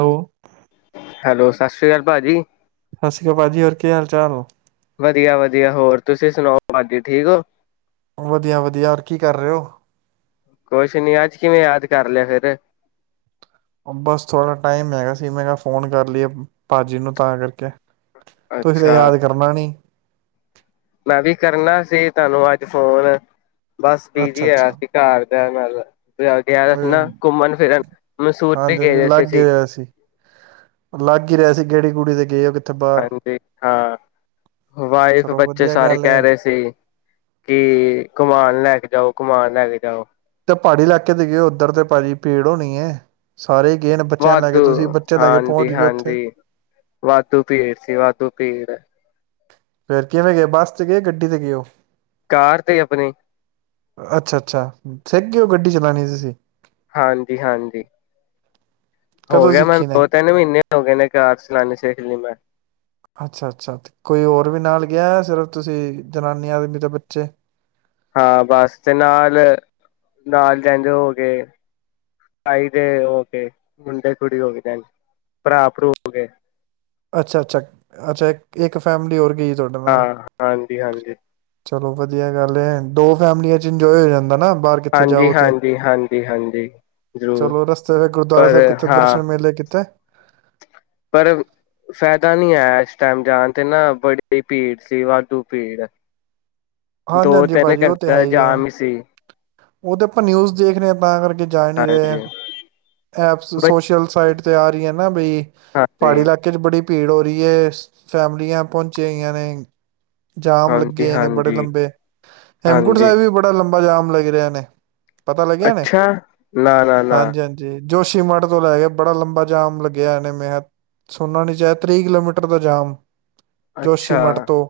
Hello hello ਸਤਿ ਸ੍ਰੀ ਅਕਾਲ ਭਾਜੀ ਸਤਿ ਸ੍ਰੀ ਅਕਾਲ ਭਾ ਜੀ ਹੋਰ ਕੀ ਹਾਲ ਚਾਲ ਹੋ ਵਧੀਆ ਵਧੀਆ ਹੋਰ ਤੁਸੀਂ ਸੁਣਾਓ ਭਾਜੀ ਠੀਕ ਹੋ ਵਧੀਆ ਵਧੀਆ ਹੋਰ ਕੀ ਕਰ ਰਹੇ ਹੋ ਕੁਛ ਨੀ ਅੱਜ ਕਿਵੇਂ ਯਾਦ ਕਰ ਲਿਆ ਫਿਰ ਬਸ ਥੋੜ੍ਹਾ ਟਾਈਮ ਹੈਗਾ ਸੀ ਮੈਂ ਕਿਹਾ ਫੋਨ ਕਰ ਲਈਏ ਭਾਜੀ ਨੂੰ ਤਾਂ ਕਰਕੇ ਤੁਸੀਂ ਤੇ ਅੱਛਾ ਯਾਦ ਕਰਨਾ ਨ [inaudible] ਮੈਂ ਵੀ ਕਰਨਾ ਸੀ ਤੁਹਾਨੂੰ ਅੱਜ ਫੋਨ ਬਸ ਬੀਜ਼ੀ ਅੱਛਾ ਆਇਆ ਅੱਛਾ ਸੀ ਘਰ ਤੇਨ ਉਹ ਗਿਆ ਸੀ ਨਾ ਹਾਂਜੀ ਘੁੰਮਣ ਫਿਰਨ ਮਸੂਰ ਤੇ ਗਏ ਹਾਂਜੀ ਰ ਲੱਗ ਹੀ ਸੀ ਰਿਹਾ ਲੱਗ ਹੀ ਰਿਹਾ ਸੀ ਗੇੜੀ ਕੁੜੀ ਦੇ ਹਾਂਜੀ ਹਾਂ ਵਾਈਫ ਚਲੋ ਬੱਚੇ ਵਧੀਆ ਸਾਰੇ ਗੱਲ ਕਹਿ ਹੈ ਰਹੇ ਸੀ ਕਿ ਕਮਾਨ ਲੈ ਕੇ ਜਾਓ ਕਮਾਨ ਹੈ ਕੇ ਜਾਓ ਤੇ ਪਹਾੜੀ ਇਲਾਕੇ ਤੇ ਗਏ ਉੱਧਰ ਤੇ ਭਾਜੀ ਭੇੜ ਹੋਣੀ ਹੈ ਸਾਰੇ ਹੀ ਗਏ ਨੇ ਬੱਚਿਆਂ ਨੂੰ ਲੈ ਕੇ ਵਾਧੂ ਤੁਸੀਂ ਬੱਚੇ ਲੈ ਕੇ ਪਹੁੰਚ ਹਾਂਜੀ ਗਏ ਉੱਥੇ ਹਾਂਜੀ ਵਾਧੂ ਭੀੜ ਸੀ ਵਾਧੂ ਭੀੜ ਫਿਰ ਕਿਵੇਂ ਗਏ ਬੱਸ ਤੇ ਗਏ ਗੱਡੀ ਤੇ ਗਏ ਉਹ ਕਾਰ ਤੇ ਆਪਣੀ ਅੱਛਾ ਅੱਛਾ ਸਹੀ ਉਹ ਗੱਡੀ ਚਲਾਣੀ ਸੀ। ਹਾਂਜੀ ਹਾਂਜੀ ਹੋ ਕਦੋਂ ਗਿਆ ਮੈਨੂੰ ਸਿੱਖੀ ਨੇ ਦੋ ਤਿੰਨ ਮਹੀਨੇ ਹੋ ਗਏ ਨੇ ਕਾਰ ਚਲਾਨੀ ਸਿਖ ਲਈ ਮੈਂ। ਅੱਛਾ-ਅੱਛਾ ਤੇ ਕੋਈ ਹੋਰ ਵੀ ਨਾਲ ਗਿਆ ਸਿਰਫ ਤੁਸੀਂ ਜਨਾਨੀ ਆਦਮੀ ਦੇ ਬੱਚੇ ਹਾਂ ਬਸ ਤੇ ਨਾਲ ਨਾਲ ਕਹਦੇ ਹੋ ਗਏ ਤਾਈ ਦੇ ਹੋ ਗ ਮੁੰਡੇ ਕੁੜੀ ਹੋ ਗਦੇ ਭਰਾ ਭਰੂ ਹੋ ਗਏ। ਅੱਛਾ ਅੱਛਾ ਅੱਛਾ ਇੱਕ ਇੱਕ ਫੈਮਿਲੀ ਹੋਰ ਗਈ ਤੁਹਾਡੇ ਨਾਲ ਹਾਂ ਹਾਂਜੀ ਹਾਂਜੀ ਚਲੋ ਵਧੀਆ ਗੱਲ ਹੈ ਦੋ ਫੈਮਲੀਆਂ 'ਚ ਇੰਜੋਏ ਹੋ ਜਾਂਦਾ ਨਾ। ਬਾਹਰ ਕਿੱਥੇ ਹਾਂਜੀ ਜਾਓ ਤੇ ਹਾਂਜੀ ਹਾਂਜੀ ਹਾਂਜੀ ਜ਼ਰੂਰ ਚਲੋ ਰਸਤੇ ਫਿਰ ਗੁਰਦੁਆਰਾ ਪਰ ਸਾਹਿਬ ਕਿੱਥੇ ਹਾਂ ਦਰਸ਼ਨ ਮੇਲੇ ਕਿਤੇ ਪਰ ਫਾਇਦਾ ਨਹੀਂ ਆਇਆ ਇਸ ਟਾਈਮ ਜਾਣ ਤੇ ਨਾ ਬੜੀ ਭੀੜ ਸੀ ਵਾਧੂ ਭੀੜ ਹਾਂਜੀ ਦੋ ਹਾਂਜੀ ਤਿੰਨ ਭਾਜੀ ਉਹ ਤੇ ਘੰਟੇ ਹੈ ਦਾ ਹੀ ਹੈ ਜਾਮ ਸੀ ਉਹ ਤੇ ਆਪਾਂ ਨਿਊਜ਼ ਦੇਖ ਰ ਹਾਂ ਤਾਂ ਕਰਕੇ ਜਾ ਨੀ ਹਾਂਜੀ ਰਹੇ ਐਪਸ ਬ ਸੋਸ਼ਲ ਸਾਈਟ ਤੇ ਆ ਰਹੀ। ਨਾ ਬਈ ਪਹਾੜੀ ਹਾਂਜੀ ਇਲਾਕੇ ਚ ਬੜੀ ਭੀੜ ਹੋ ਰਹੀ ਹੈ ਫੈਮਲੀਆਂ ਪਹੁੰਚਈਆਂ ਹੋਈਆ ਨੇ। ਜਾਮ ਹਾਂਜੀ ਲੱਗੇ ਨੇ ਬੜੇ ਹਾਂਜੀ ਲੰਬੇ ਹੇਮਕੁੰਟ ਹਾਂਜੀ ਸਾਹਿਬ ਵੀ ਬੜਾ ਲੰਬਾ ਜਾਮ ਲੱਗਾ। ਕਿਰਿਆ ਨੇ ਪਤਾ ਲੱਗਿਆ ਨੇ ਅੱਛਾ ਨਾ ਨਾ ਨਾ ਹਾਂਜੀ ਹਾਂਜੀ ਜੋਸ਼ੀ ਮਠ ਤੋਂ ਲੈ ਕੇ ਬੜਾ ਲੰਬਾ ਜਾਮ ਲੱਗਿਆ ਇਹਨੇ ਮੇ ਸੁਣਨਾ ਨੀ ਚਾਹ ਤੀਹ ਕਿਲੋਮੀਟਰ ਦਾ ਜਾਮ। ਜੋਸ਼ੀ ਅੱਛਾ ਮਠ ਤੋਂ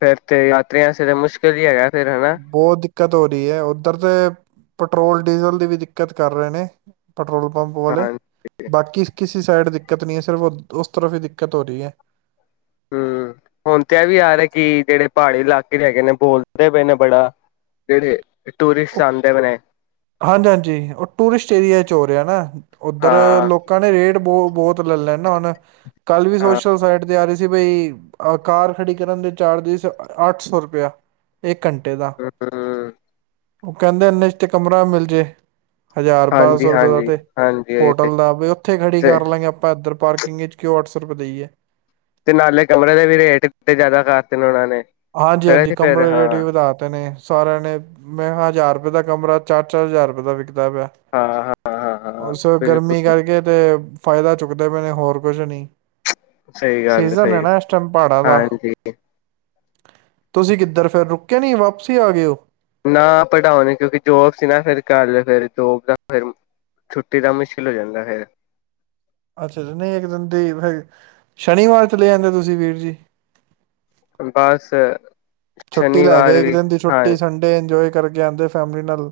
ਫੇਰ ਤੇ ਯਾਤਰੀਆਂ ਲਈ ਤਾਂ ਮੁਸ਼ਕਿਲ ਹੀ ਹੈਗਾ। ਫੇਰ ਹਨਾ ਬੋਤ ਦਿੱਕਤ ਹੋ ਰਹੀ ਹੈ ਉੱਧਰ ਤੇ ਪੈਟਰੋਲ ਡੀਜ਼ਲ ਦੀ ਵੀ ਦਿੱਕਤ ਕਰ ਰਹੇ ਨੇ। ਪੈਟਰੋਲ ਪੰਪ ਵਾਲੇ ਹਾਂਜੀ ਬਾਕੀ ਕਿਸੇ ਸਾਈਡ ਦਿੱਕਤ ਨਹੀਂ ਹੈ ਸਿਰਫ ਉਸ ਤਰਫ ਹੀ ਦਿੱਕਤ ਹੋ ਰਹੀ ਹੈ। ਹੂੰ ਹੁਣ ਤੇ ਇਹ ਵੀ ਯਾਰ ਹੈ ਕਿ ਜਿਹੜੇ ਪਹਾੜੀ ਇਲਾਕੇ ਹੈਗੇ ਨੇ ਬੋਲਦੇ ਪਏ ਨੇ ਬੜਾ ਜਿੜੇ ਟੂਰਿਸਟ ਆਦੇ ਨੇ। ਹਾਂਜੀ ਹਾਂਜੀ ਉਹ ਟੂਰਿਸਟ ਏਰੀਆ ਚ ਹੋ ਰਿਹਾ ਨਾ। ਉੱਧਰ ਹਾਂ ਲੋਕਾਂ ਨੇ ਰੇਟ ਬਹੁਤ ਲੈ ਲੈ ਨਾ ਹੁਣ ਕੱਲ ਵੀ ਹਾਂ ਸੋਸ਼ਲ ਸਾਈਟ ਤੇ ਆ ਰਹੀ ਸੀ ਬਈ ਕਾਰ ਖੜੀ ਕਰਨ ਦੇ ਚਾਰਜਿਸ ਅੱਠ ਸੌ ਰੁਪਆ ਇੱਕ ਘੰਟੇ ਦਾ ਹੂੰ ਉਹ ਕਹਿੰਦੇ ਨਿਸ਼ਟਿਕ ਕਮਰਾ ਮਿਲ ਜੇ ਹਜ਼ਾਰ ਬਾਰਾਂ ਹਾਂਜੀ ਸੌ ਰੁਪਏ ਦਾ ਹਾਂਜੀ ਤੇ ਹਾਂਜੀ ਇਹ ਤੇ ਹੋਟਲ ਦਾ ਉੱਥੇ ਖੜੀ ਤੇ ਕਰ ਲਾਂਗੇ ਆਪਾਂ ਇੱਧਰ ਪਾਰਕਿੰਗ ਵਿਚ ਕਿ ਅਠ ਰੁਪ ਦੇਈਏ ਤੇ ਨਾਲੇ ਕਮਰੇ ਦੇ ਵੀ ਰੇਟ ਕਿ [unintelligible] ਜ਼ਿਆਦਾ ਕਰਤੇ ਨੇ ਉਹਨਾਂ ਨੇ ਹਾਂਜੀ ਫੇਰ ਹਾਂਜੀ ਅਸੀਂ ਫੇਰ ਕਮਰੇ ਹਾਂ ਰੇਟ ਵੀ ਵਧਾਤੇ ਨੇ ਸਾਰਿਆਂ ਨੇ ਮੈਂ ਹਜ਼ਾਰ ਦਾ ਕਮਰਾ ਚਾਰ ਚਾਰ ਹਜ਼ਾਰ ਰੁਪਏ ਦਾ ਵਿਕ ਕਦਾ ਪਿਆ ਹਾਂ ਹਾਂ ਹਾਂ ਹਾਂ ਉਸ ਗਰਮੀ ਬਿਲਕੁਲ ਕਰਕੇ ਤੇ ਫਾਇਦਾ ਚੁੱਕਦੇ ਪਏ ਨੇ ਹੋਰ ਕੁਝ ਨੀ ਸਹੀ ਗੱਲ ਹੈ ਸਹੀ ਪਹਾੜਾਂ ਦਾ ਹਾਂਜੀ ਤੁਸੀਂ ਕਿੱਧਰ ਫਿਰ ਰੁਕੇ ਨੀ ਵਾਪਸੀ ਆ ਗਏ ਓ ਨਾ ਪੜ੍ਹਾਉਣੇ ਕਿਉਂਕਿ ਜੋਬ ਸੀ ਨਾ ਫਿਰ ਕਰ ਲ ਫਿਰ ਜੋਬ ਦਾ ਫਿਰ ਛੁੱਟੀ ਦਾ ਮੁਸ਼ਕਿਲ ਹੋ ਜਾਂਦਾ ਫਿਰ ਅੱਛਾ ਅੱ ਨਹੀਂ ਇੱਕ ਦਿਨ ਦੀ ਰੀਫ ਬਸ ਛੁੱਟੀ ਲੈ ਸ਼ਨੀਵਾਰ ਕੇ ਇੱਕ ਵੀ ਦਿਨ ਦੀ ਹਾਂ ਛੁੱਟੀ ਸੰਡੇ ਇੰਜੋਏ ਕਰਕੇ ਆਂਦੇ ਫੈਮਿਲੀ ਨਾਲ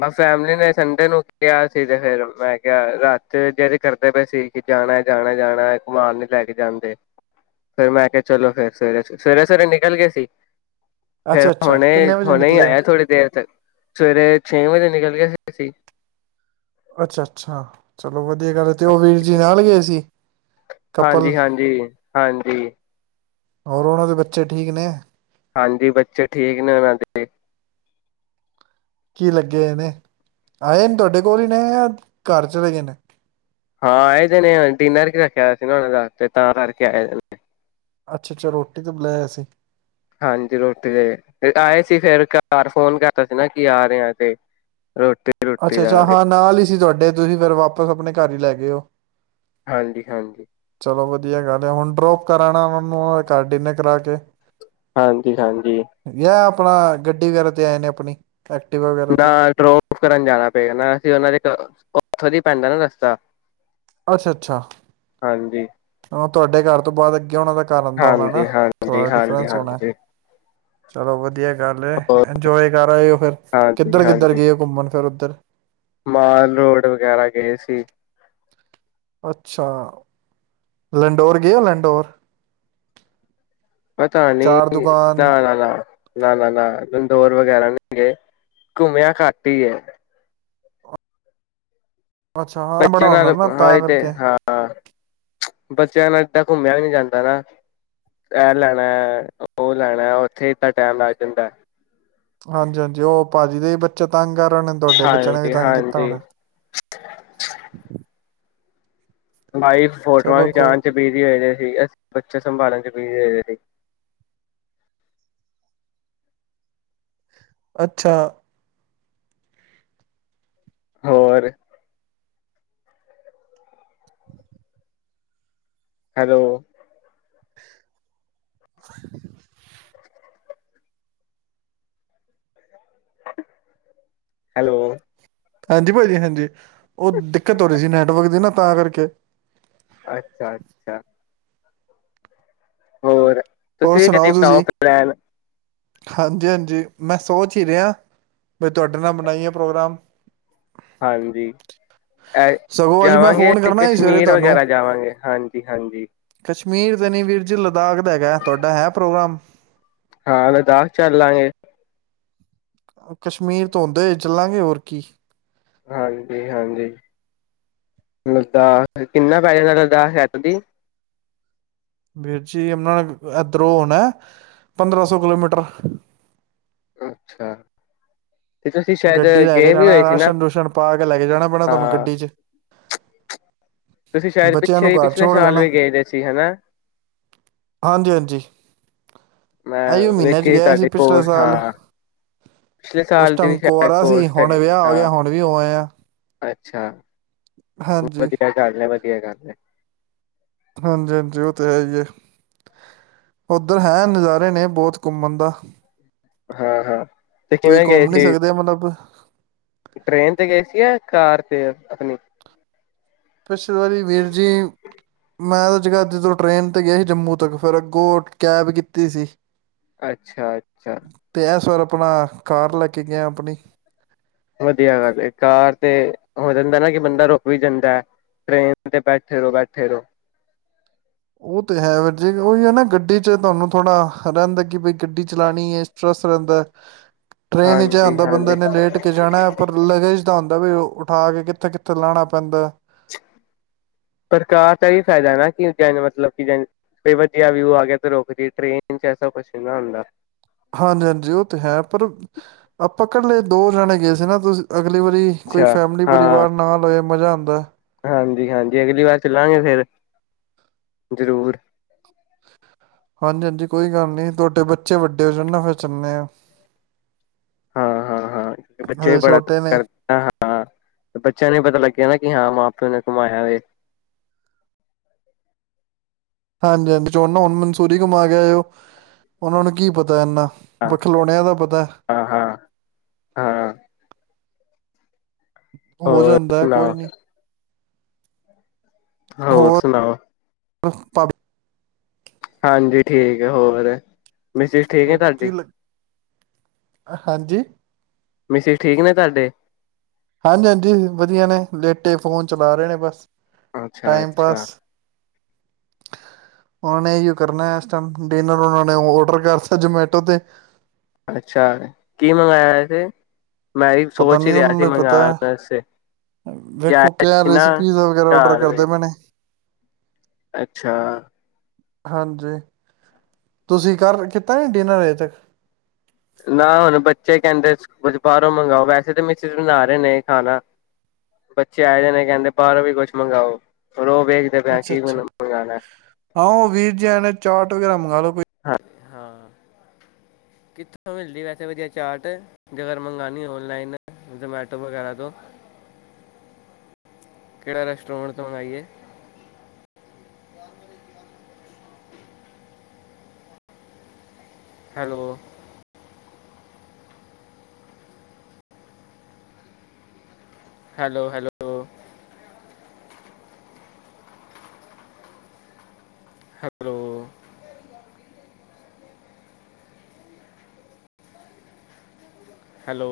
ਮੈਂ ਫੈਮਲੀ ਨੇ ਸੰਡੇ ਨੂੰ ਕਿਹਾ ਸੀ ਤੇ ਫਿਰ ਮੈਂ ਕਿਹਾ ਰਾਤ ਜ ਕਰਦੇ ਪਏ ਸੀ ਕਿ ਜਾਣਾ ਜਾਣਾ ਜਾਣਾ ਘੁਮਾਣ ਨ ਲੈ ਕੇ ਜਾਂਦੇ ਫਿਰ ਮੈਂ ਕਿਹਾ ਚਲੋ ਫਿਰ ਸਵੇਰੇ ਸਵੇਰੇ ਸਵੇਰੇ ਨਿਕਲ ਗਏ ਸੀ ਫੇਰ ਅੱਛਾ ਅੱਛਾ ਹੁਣੇ ਕਿੰਨੇ ਵਜੇ ਹੁਣੇ ਹੀ ਨਿਕਲੇ ਹੋ ਆਇਆ ਥੋੜੀ ਦੇਰ ਤੱਕ ਸਵੇਰੇ ਨਿਕਲ ਗਏ ਸੀ ਸੀ ਅੱਛਾ ਅੱਛਾ ਚਲੋ [inaudible] ਚਲ ਵਧੀਆ ਗੱਲ ਤੇ ਉਹ ਵੀਰ ਜੀ ਨਾਲ ਗਏ ਸੀ ਕਪਲ ਹਾਂਜੀ ਹਾਂਜੀ ਹਾਂਜੀ ਹੋਰ ਉਹਨਾਂ ਦੇ ਬੱ ਹਾਂਜੀ ਬੱਚੇ ਠੀ ਕੀ ਲੱਗੇ ਇਹਨੇ ਏ ਨੇ ਹਾਂ ਆਏਦੇ ਨੇ ਡਿਨਰ ਰੱਖਿਆ ਹੋਇਆ ਸੀ ਨਾ ਦਾ ਤਾਂ ਕਰਕੇ ਆਏ ਅੱਛਾ ਅੱਛਾ ਰੋਟੀ ਤੋਂ ਬੁਲਾਇਆ ਸੀਂ ਹਾਂਜੀ ਰੋਟੀ ਦੇ ਆਏ ਸੀ ਫਿਰ ਘਰ ਫੋਨ ਕਰਦਾ ਸੀ ਨਾ ਕੀ ਆ ਰਿਹਾਂ ਤੇ ਰੋਟੀ ਰੋਟੀ ਅੱਛਾ ਦਾ ਅੱਛਾ ਹਾਂ ਨਾਲ ਹੀ ਸੀ ਤੁਹਾਡੇ [inaudible] ਤੁਸੀਂ ਫੇਿਰ ਵਾ ਹਾਂਜੀ ਹਾਂਜੀ ਲੋ ਵਧੀਆ ਗੱਲ ਆ ਹੁਣ ਡਰੋਪ ਕਰਾਣਾ ਉਹਨਾਂ ਨੂੰ ਘਰ ਡਿਨਰ ਕਰਾ ਕੇ ਹਾਂਜੀ ਹਾਂਜੀ ਯਾ ਆਪਣਾ ਗੱਡੀ ਵਗੈਰਾ ਤੇ ਆਏ ਨੇ ਆਪਣੀ ਐਕਟਿਵਾ ਵਗੈਰਾ ਨਾ ਤੇ ਡ੍ਰੌਪ ਕਰਨ ਜਾਣਾ [unintelligible] ਨਾ ਅਸੀਂ ਉਹਨਾਂ ਦੇ ਉੱਥੋਂ ਅੱਛਾ ਅੱਛਾ ਹਾਂਜੀ। ਅ ਤੁਹਾਡੇ ਘਰ ਤੋਂ ਬਾਅਦ ਅੱਗੇ ਹੋਣਾ ਦਾ ਕਾਰਨ ਦਾ ਹੋਣਾ ਨਾ ਥੋੜ੍ਹਾ ਡਿਫਰੈਂਸ ਹੋਣਾ ਐ ਹਾਂਜੀ-ਹਾਂਜੀ-ਹਾਂਜੀ-ਹਾਂਜੀ ਚਲੋ ਵਧੀਆ ਗੱਲ ਏ ਹੋਰ ਇੰਜੋਏ ਕਰ ਆਯੋ ਫਰ ਕਿੱਧਰ ਕਿੱਧਰ ਹਾਂਜੀ-ਹਾਂਜੀ ਗਏ ਘੁੰਮਣ ਫਿਰ ਉੱਧਰ ਮਾਲ ਰੋਡ ਵਗੈਰਾ, ਗਏ ਸੀ। ਅੱਛਾ! ਲੈਂੰਡੋਰ ਗੇਔ ਲੈਂਡੋਰ। ਪਤਾ ਨੀ, ਨਾ- ਨਾ- ਨਾ -ਨਾ -ਨਾ -ਨਾ ਬਿਲ ਦੋਰ ਵਗੈਰਾ ਨੀ ਗਏ, ਘੁੰਮਿਆ ਘੱਟੀਏ। ਅੱਛਾ ਹਾਂ ਬੜਾ ਬੱਚਿਆਂ ਨਾਲ, ਹੋਣਾ ਨਾ ਹਾ ਤਾਂ ਈ ਤੇ ਕਰਕੇ ਹਾਂ। [unintelligible] ਬੱਚਿਆਂ ਨਾਲ ਏਦਾਂ ਘੁੰਮਿਆ ਵੀ ਨੀ ਜਾਂਦਾ ਨਾ, ਇਹ ਲੈਣਾ, ਔਹ ਲੈਣਾ, ਔਓਥੇ ਤਾਂ ਟੈਮ ਲੱਗ ਜਾਂਦਾ। ਹਾਂਜੀ -ਹਾਂਜੀ ਔਹ ਭਾਜੀ ਦੇ ਹੀਂ ਬੱਚੇ ਤੰਗ ਆ। ਦੋਨੇ ਤੁਹਾਡੇ ਬੱਚਿਆਂ ਨੇ ਵੀ ਤੰਗ ਕੀਤਾ ਹਾਂਜੀ-ਹਾਂਜੀ। ਹੋਣਾ। ਵਾਈਫ ਫੋਟੋਆਂ ਚਲੋ ਕੋਈ ਖਿਚਾਨ ਚ ਬੀਜੀ ਹੈਗੇ। ਜੀ ਐਸ ਬੱਚਾ ਸੰਭਾਲਣ ਚ ਬੀ ਜੀ ਹੈਗੇਅ ਸੀ। ਅੱਛਾ। ਹੋਰ। ਹੈਲੋ। [inaudible] [unintelligible] ਹੈਲੋ। ਹਾਂਜੀ, ਭਾਜੀ ਹਾਂਜੀ। ਔ ਦਿੱਕਤ ਹੋ ਰਹੀ ਸੀ। ਨੈਟਵਰਕ ਦੀ ਨਾ। ਤਾਂ ਕਰਕੇ। ਅੱਛਾ- ਅੱਛਾ। ਹੋਰ। ਹੋਰ ਤੁਸੀਂ ਕਦੀ ਸੁਣਾਓ ਬਣਾਓ ਤੁਸੀਂ ਫਰਨੈਲ। ਹਾਂਜੀ- ਹਾਂਜੀ ਮੈਂ ਸੋਚ ਹੀ ਰਿਹਾ। ਬੀ ਤੁਹਾਡੇ ਨਾਲ ਬਣਾਇ ਏ ਪ੍ਰੋਗਰਾਮ। ਹਾਂਜੀ ਐ ਸਗੋਂ ਅੱਜ ਮੈਂ ਜਾਵਾਂਗੇ ਫੋਨ ਕਰਨਾ ਸੀ ਸਵੇਰੇ ਕਸ਼ਮੀਰ ਤੁਹਾਨੂੰ ਵਗੈਰਾ ਜਾਵਾਂਗੇ ਹਾਂਜੀ -ਹਾਂਜੀ ਮੀਰ ਦਾ ਨੀ ਵੀਰਜੀ ਦਮ਼ ਹੈਗਾਫ ਤੁਹਾਡਾ ਹੈ, ਪ੍ਰੋਗਰਾਮ। ਹਾਂ ਲਦਾਖ ਚੱਲ ਲਾਂਗੇ। ਔ ਕਸ਼ਮੀਰ ਤੋਂ ਹੋਦੇਂ ਚੱਲਾਂਗੇ ਹੋਰ ਕੀ ਹਾਂਜੀ -ਹਾਂਜੀ, ਲੱਦਾਖ ਕਿੰਨਾ ਪੈਜਨਾ ਲੱਦਾਖ ਹੈ ਤਦੀ ਵੀਰ ਜੀ ਯਮਨਾ ਏਧਰੋਂ ਹੋਣਾ ਪੰਦਰਾਂ ਸੌ ਕਿਲੋਮੀਟਰ ਹਹ ਅੱਛਾ। ਤੇ ਤੁਸੀਂ ਸ਼ਾਇਦ ਗੱਡੀ ਲੈ ਕੇ ਗਏ ਵੀ ਜਾਣਾ। ਹੋਏ ਸੀ ਨਾ ਰਾਸ਼ਨ, -ਰੂਸ਼ਨ ਪਾ ਕੇ ਲੈ ਕੇ ਜਾਣਾ ਪੈਣਾ ਤੁਹਾਨੂੰ ਹਾਂ ਗੱਡੀ ਚ ਤੁਸੀਂ ਸ਼ਾਇਦ ਬੱਚਿਆਂ ਨੂੰ ਪਿੱਛੇ ਹੀ ਘਰ ਪਿਛਲੇ ਛੋੜ ਸਾਲ ਜਾਣਾ ਵੀ ਗਏਦੇ ਸੀ ਹਨਾ। ਹਾਂਜੀ ਹਾਂਜੀ ਆਈਓ ਮੈਂ ਮਹੀਨੇ 'ਚ ਵੇਖੇ ਸੀ। ਗਿਆ ਤੁਹਾਡੇ ਪਿਛਲੇ ਕੋਲ ਹਾਂ ਪਿਛਲੇ ਸਾਲ ਦੀ ਵੀ ਹੁਣ ਸ਼ਾਇਦ ਕੁਆਰਾ ਸੀ। ਪੋਸਟ ਹੁਣ ਹੈਗੀ ਸੀ ਵਿਆਹ ਹੋ ਹਾਂ ਗਿਆ। ਹੁਣ ਵੀ ਹੋਆ ਏ ਆ। ਅੱਛਾ। ਵਧੀਆ ਘਰ ਨੇ ਬੇ ਕਿ ਹੈ ਗਾ ਹਾ ਮੇ ਹਾਂਜੀ, ਹਾਂਜੀ ਉਹ ਤੇ ਹੈ ਹੀ ਹੈ, ਉੱਧਰ ਹੈ ਨਜ਼ਾਰੇ ਨੇ ਬਹੁਤ ਘੁੰਮਣ ਦਾ। ਹਾਂ ਹਾਂ ਤੇ ਤੁਸੀਂ ਕਿਵੇਂ ਗਏ ਘੁੰਮ ਨਹੀਂ ਸੀ, ਸਕਦੇ ਮਤਲਬ ਟਰੇਨ ਤੇ ਗਏ ਸੀ ਜਾਂ ਕਾਰ ਤੇ? ਅਣੀ। ਪਿਛਲੇ ਵਾਰੀ ਵੀਰ ਜੀ, ਮੈਂ ਤਾਂ ਜਗਦਰੀ ਤੋਂ ਟਰੇਨ ਤੇ ਗਿਆ ਸੀ, ਜੰਮੂ ਤੱਕ ਫਿਰ ਅੱਗੋਂ ਕੈਬ ਕੀਤੀ ਸੀ। ਅੱਛਾ, ਅੱਛਾ। ਤੇ ਇਸ ਵਾਰ ਆਪਣਾ, ਕਾਰ ਲੈ ਕੇ ਗਿਆ ਆਪਣੀ। ਵਧੀਆ ਗੱਲ ਐ, ਕਾਰ ਤੇ ਹੋ ਜਾਂਦਾ ਨਾ ਕਿ, ਬੰਦਾ ਰੁਕ ਵੀ ਜਾਂਦਾ ਹੈ ਟ੍ਰੇਨ ਤੇ ਬੈਠੇ ਰਹੋ, ਬੈਠੇ ਰਹੋ। ਉਹ ਤੇ ਹੈ, ਵੀ ਜੇ ਉਹੀ ਹੈ ਨਾ ਗੱਡੀ ਚ ਤੁਹਾਨੂੰ ਥੋੜਾ ਰਹਿੰਦਾ ਕਿ ਬਈ, ਗੱਡੀ ਚਲਾਉਣੀ ਹੈ ਸਟਰੱਸ ਰਹਿੰਦਾ। ਟਰੇਨਚ ਹੀ ਹਾਂਜੀ ਆਂਦੇ ਬੰਦੇ ਹਾਂਜੀ ਨੇ ਲੇਟ ਕੇ ਜਾਣਾ ਹੈ, ਪਰ ਲਗੇਜ ਦਾ ਹੁੰਦਾ ਵੀ ਉਠਾ ਕੇ, ਕਿੱਥੇ, ਕਿੱਥੇ ਲਾਣਾ ਪੈਂਦਾ। ਪਰ ਕਾਰ ਦਾ ਇਹ ਫਾਇਦਾ ਨਾ ਕਿ, ਜ ਮਤਲਬ ਕਿ ਜ ਵ ਜਹਾ ਵਿਊ ਆ ਗਿਆ ਤੇ ਰੁਕ ਜ ਟੇਨ ਚ ਐਸਾ ਕੁਛ ਨਾ ਹੁੰਦਾ। ਹਾਂਜੀ ਹਾਂਜੀ ਉਹ ਤੇ ਹੈ, ਪਰ ਆਪਾਂ ਇਕੱਲੇ ਦੋ ਜਾਣੇ ਗਏ ਸੀ ਨਾ ਤੁਸੀਂ। ਅਗਲੀ ਵਾਰੀ, ਕੋਈ ਅੱਛਾ ਫੈਮਲੀ ਹਾਂ ਪਰਿਵਾਰ ਨਾ ਲਏ ਮਜ਼ਾ ਆਉਂਦਾ। ਹਾਂਜੀ, ਹਾਜੀ ਅਗਲੀ ਵਾਰ ਚਲਾਂਗੇ, ਫੇਰ ਜਰੂਰ। ਹਾਂਜੀ, ਹਾਂਜੀ ਕੋਈ ਗੱਲ ਨੀ ਤੁਹਾਡੇ ਬੱਚੇ ਵੱਡੇ ਹੋ ਜਾਣ ਨਾ ਫਿਰ ਚੱਲਦੇ ਆ। ਹਾਂ, ਹਾਂ, ਹਾਂ ਬੱਚੇ ਵੀ ਹਜੇ ਬੜਾ ਛੋਟੇ ਨੇ ਕਰਦਾ ਹਾਂ। ਹਾਂ, ਬੱਚਿਆਂ ਨੂੰ ਪਤਾ ਲੱਗਿਆ ਨਾ ਕਿ, ਹਾਂ ਮਾਂ ਪਿਓ ਨੇ ਕਮਾਇਆ ਹੈ। ਹਾਂਜੀ, ਹਾਂਜੀ ਚੋਣ ਨਾ ਹੁਣ ਮਨਸੂਰੀ ਘੁੰਮਾ ਕੇ ਆਏਓ ਉਹਨਾਂ ਨੂੰ ਕੀ ਪਤਾ ਇਨਾ। ਹਾਂ, ਹਾਂ, ਹਾਂ, ਹਾਂ। ਹੋ ਹੋਰ ਜਾਂਦਾ ਹੈ, ਕੋਈ ਸੁਣਾਓ ਨੀ। ਹੋਰ ਸੁਣਾਓ। ਪ ਹਾਂਜੀ, ਠੀਕ ਹੈ ਹੋਰ। ਮਿਸੇਸ ਠੀਕ ਹੈ, ਤੁਹਾਡੀ। ਕੀ ਲ ਹਾਂਜੀ? ਮਿਸਿਸ ਠੀਕ ਨੇ ਤੁਹਾਡੇ ਹਾਂਜੀ, ਹਾਂਜੀ ਵਧੀਆ ਨੇ ਲੇਟੇ ਫੋਨ ਚਲਾ ਰਹੇ ਨੇ ਬਸ। ਅੱਛਾ, ਟਾਈਮ ਅੱਛਾ। ਪਾਸ ਉਹਨਾਂ ਨੇ ਇਹੀਓ ਕਰਨਾ ਇਸ ਟਾਈਮ, ਡਿਨਰ ਉਹਨਾਂ ਨੇ ਔਡਰ ਕਰਤਾ ਜਮੈਟੋ ਤੇ। ਅੱਛਾ, ਕੀ ਮੰਗਾਇਆ ਇਥੇ। ਪਤਾ ਨੀ ਉਹਨਾਂ ਨੂੰ ਪਤਾ ਹੈ? ਵੇਖੋ ਆਇਆ ਕਿਆ ਸੀ ਨਾ ਰੈਸਪੀਜ਼ ਵਗੈਰਾ ਓਡਰ ਘਰ ਦੇ ਕਰਦੇ ਪਏ ਨੇ। ਅੱਛਾ। ਹਾਂਜੀ, ਤੁਸੀਂ ਕਰ ਕੀਤਾ ਨੀ ਡਿਨਰ ਹਜੇ ਤੱਕ? ਨਾ ਹੁਣ ਬੱਚੇ ਕਹਿੰਦੇ, ਕੁਛ ਬਾਹਰੋਂ ਮੰਗਾਓ ਵੈਸੇ ਤਾਂ ਮਿਸਿਸ ਬਣਾ ਰਹੇ ਨੇ ਖਾਣਾ। ਬੱਚੇ ਆਏ ਨੇ ਕਹਿੰਦੇ ਬਾਹਰੋਂ ਵੀ ਕੁਛ ਮੰਗਵਾਓ। ਹੋਰ ਉਹ ਵੇਖਦੇ ਪਏ ਅੱਛਾ, ਕੀ ਅੱਛਾ ਮੰਗਵਾਉਣਾ ਹਾਂ ਉਹ ਵੀਰ ਜੀ ਆਏਨੇ ਚਾਟ ਵਗੈਰਾ ਮੰਗਵਾ ਲੋ ਕੋਈ। ਹਾਂ। ਕਿੱਥੋਂ ਮਿਲਦੀ ਵੈਸੇ ਵਧੀਆ ਚਾਟ? ਜੇਗਰ ਮੰਗਾਂਉਣੀ ਔਨਲਾਈਨ ਜ਼ਮੈਟੋ ਵਗੈਰਾ ਤੋਂ ਕਿਹੜਾ ਰੈਸਟੋਰੈਂਟ ਤੋਂ ਮੰਗਵਾਈਏ। Hello? Hello, hello. Hello, hello,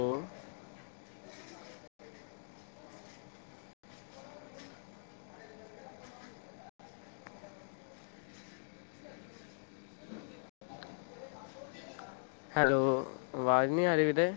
hello, ਅਵਾਜ਼ ਨੀ ਆਰੀ ਵੀਰੇ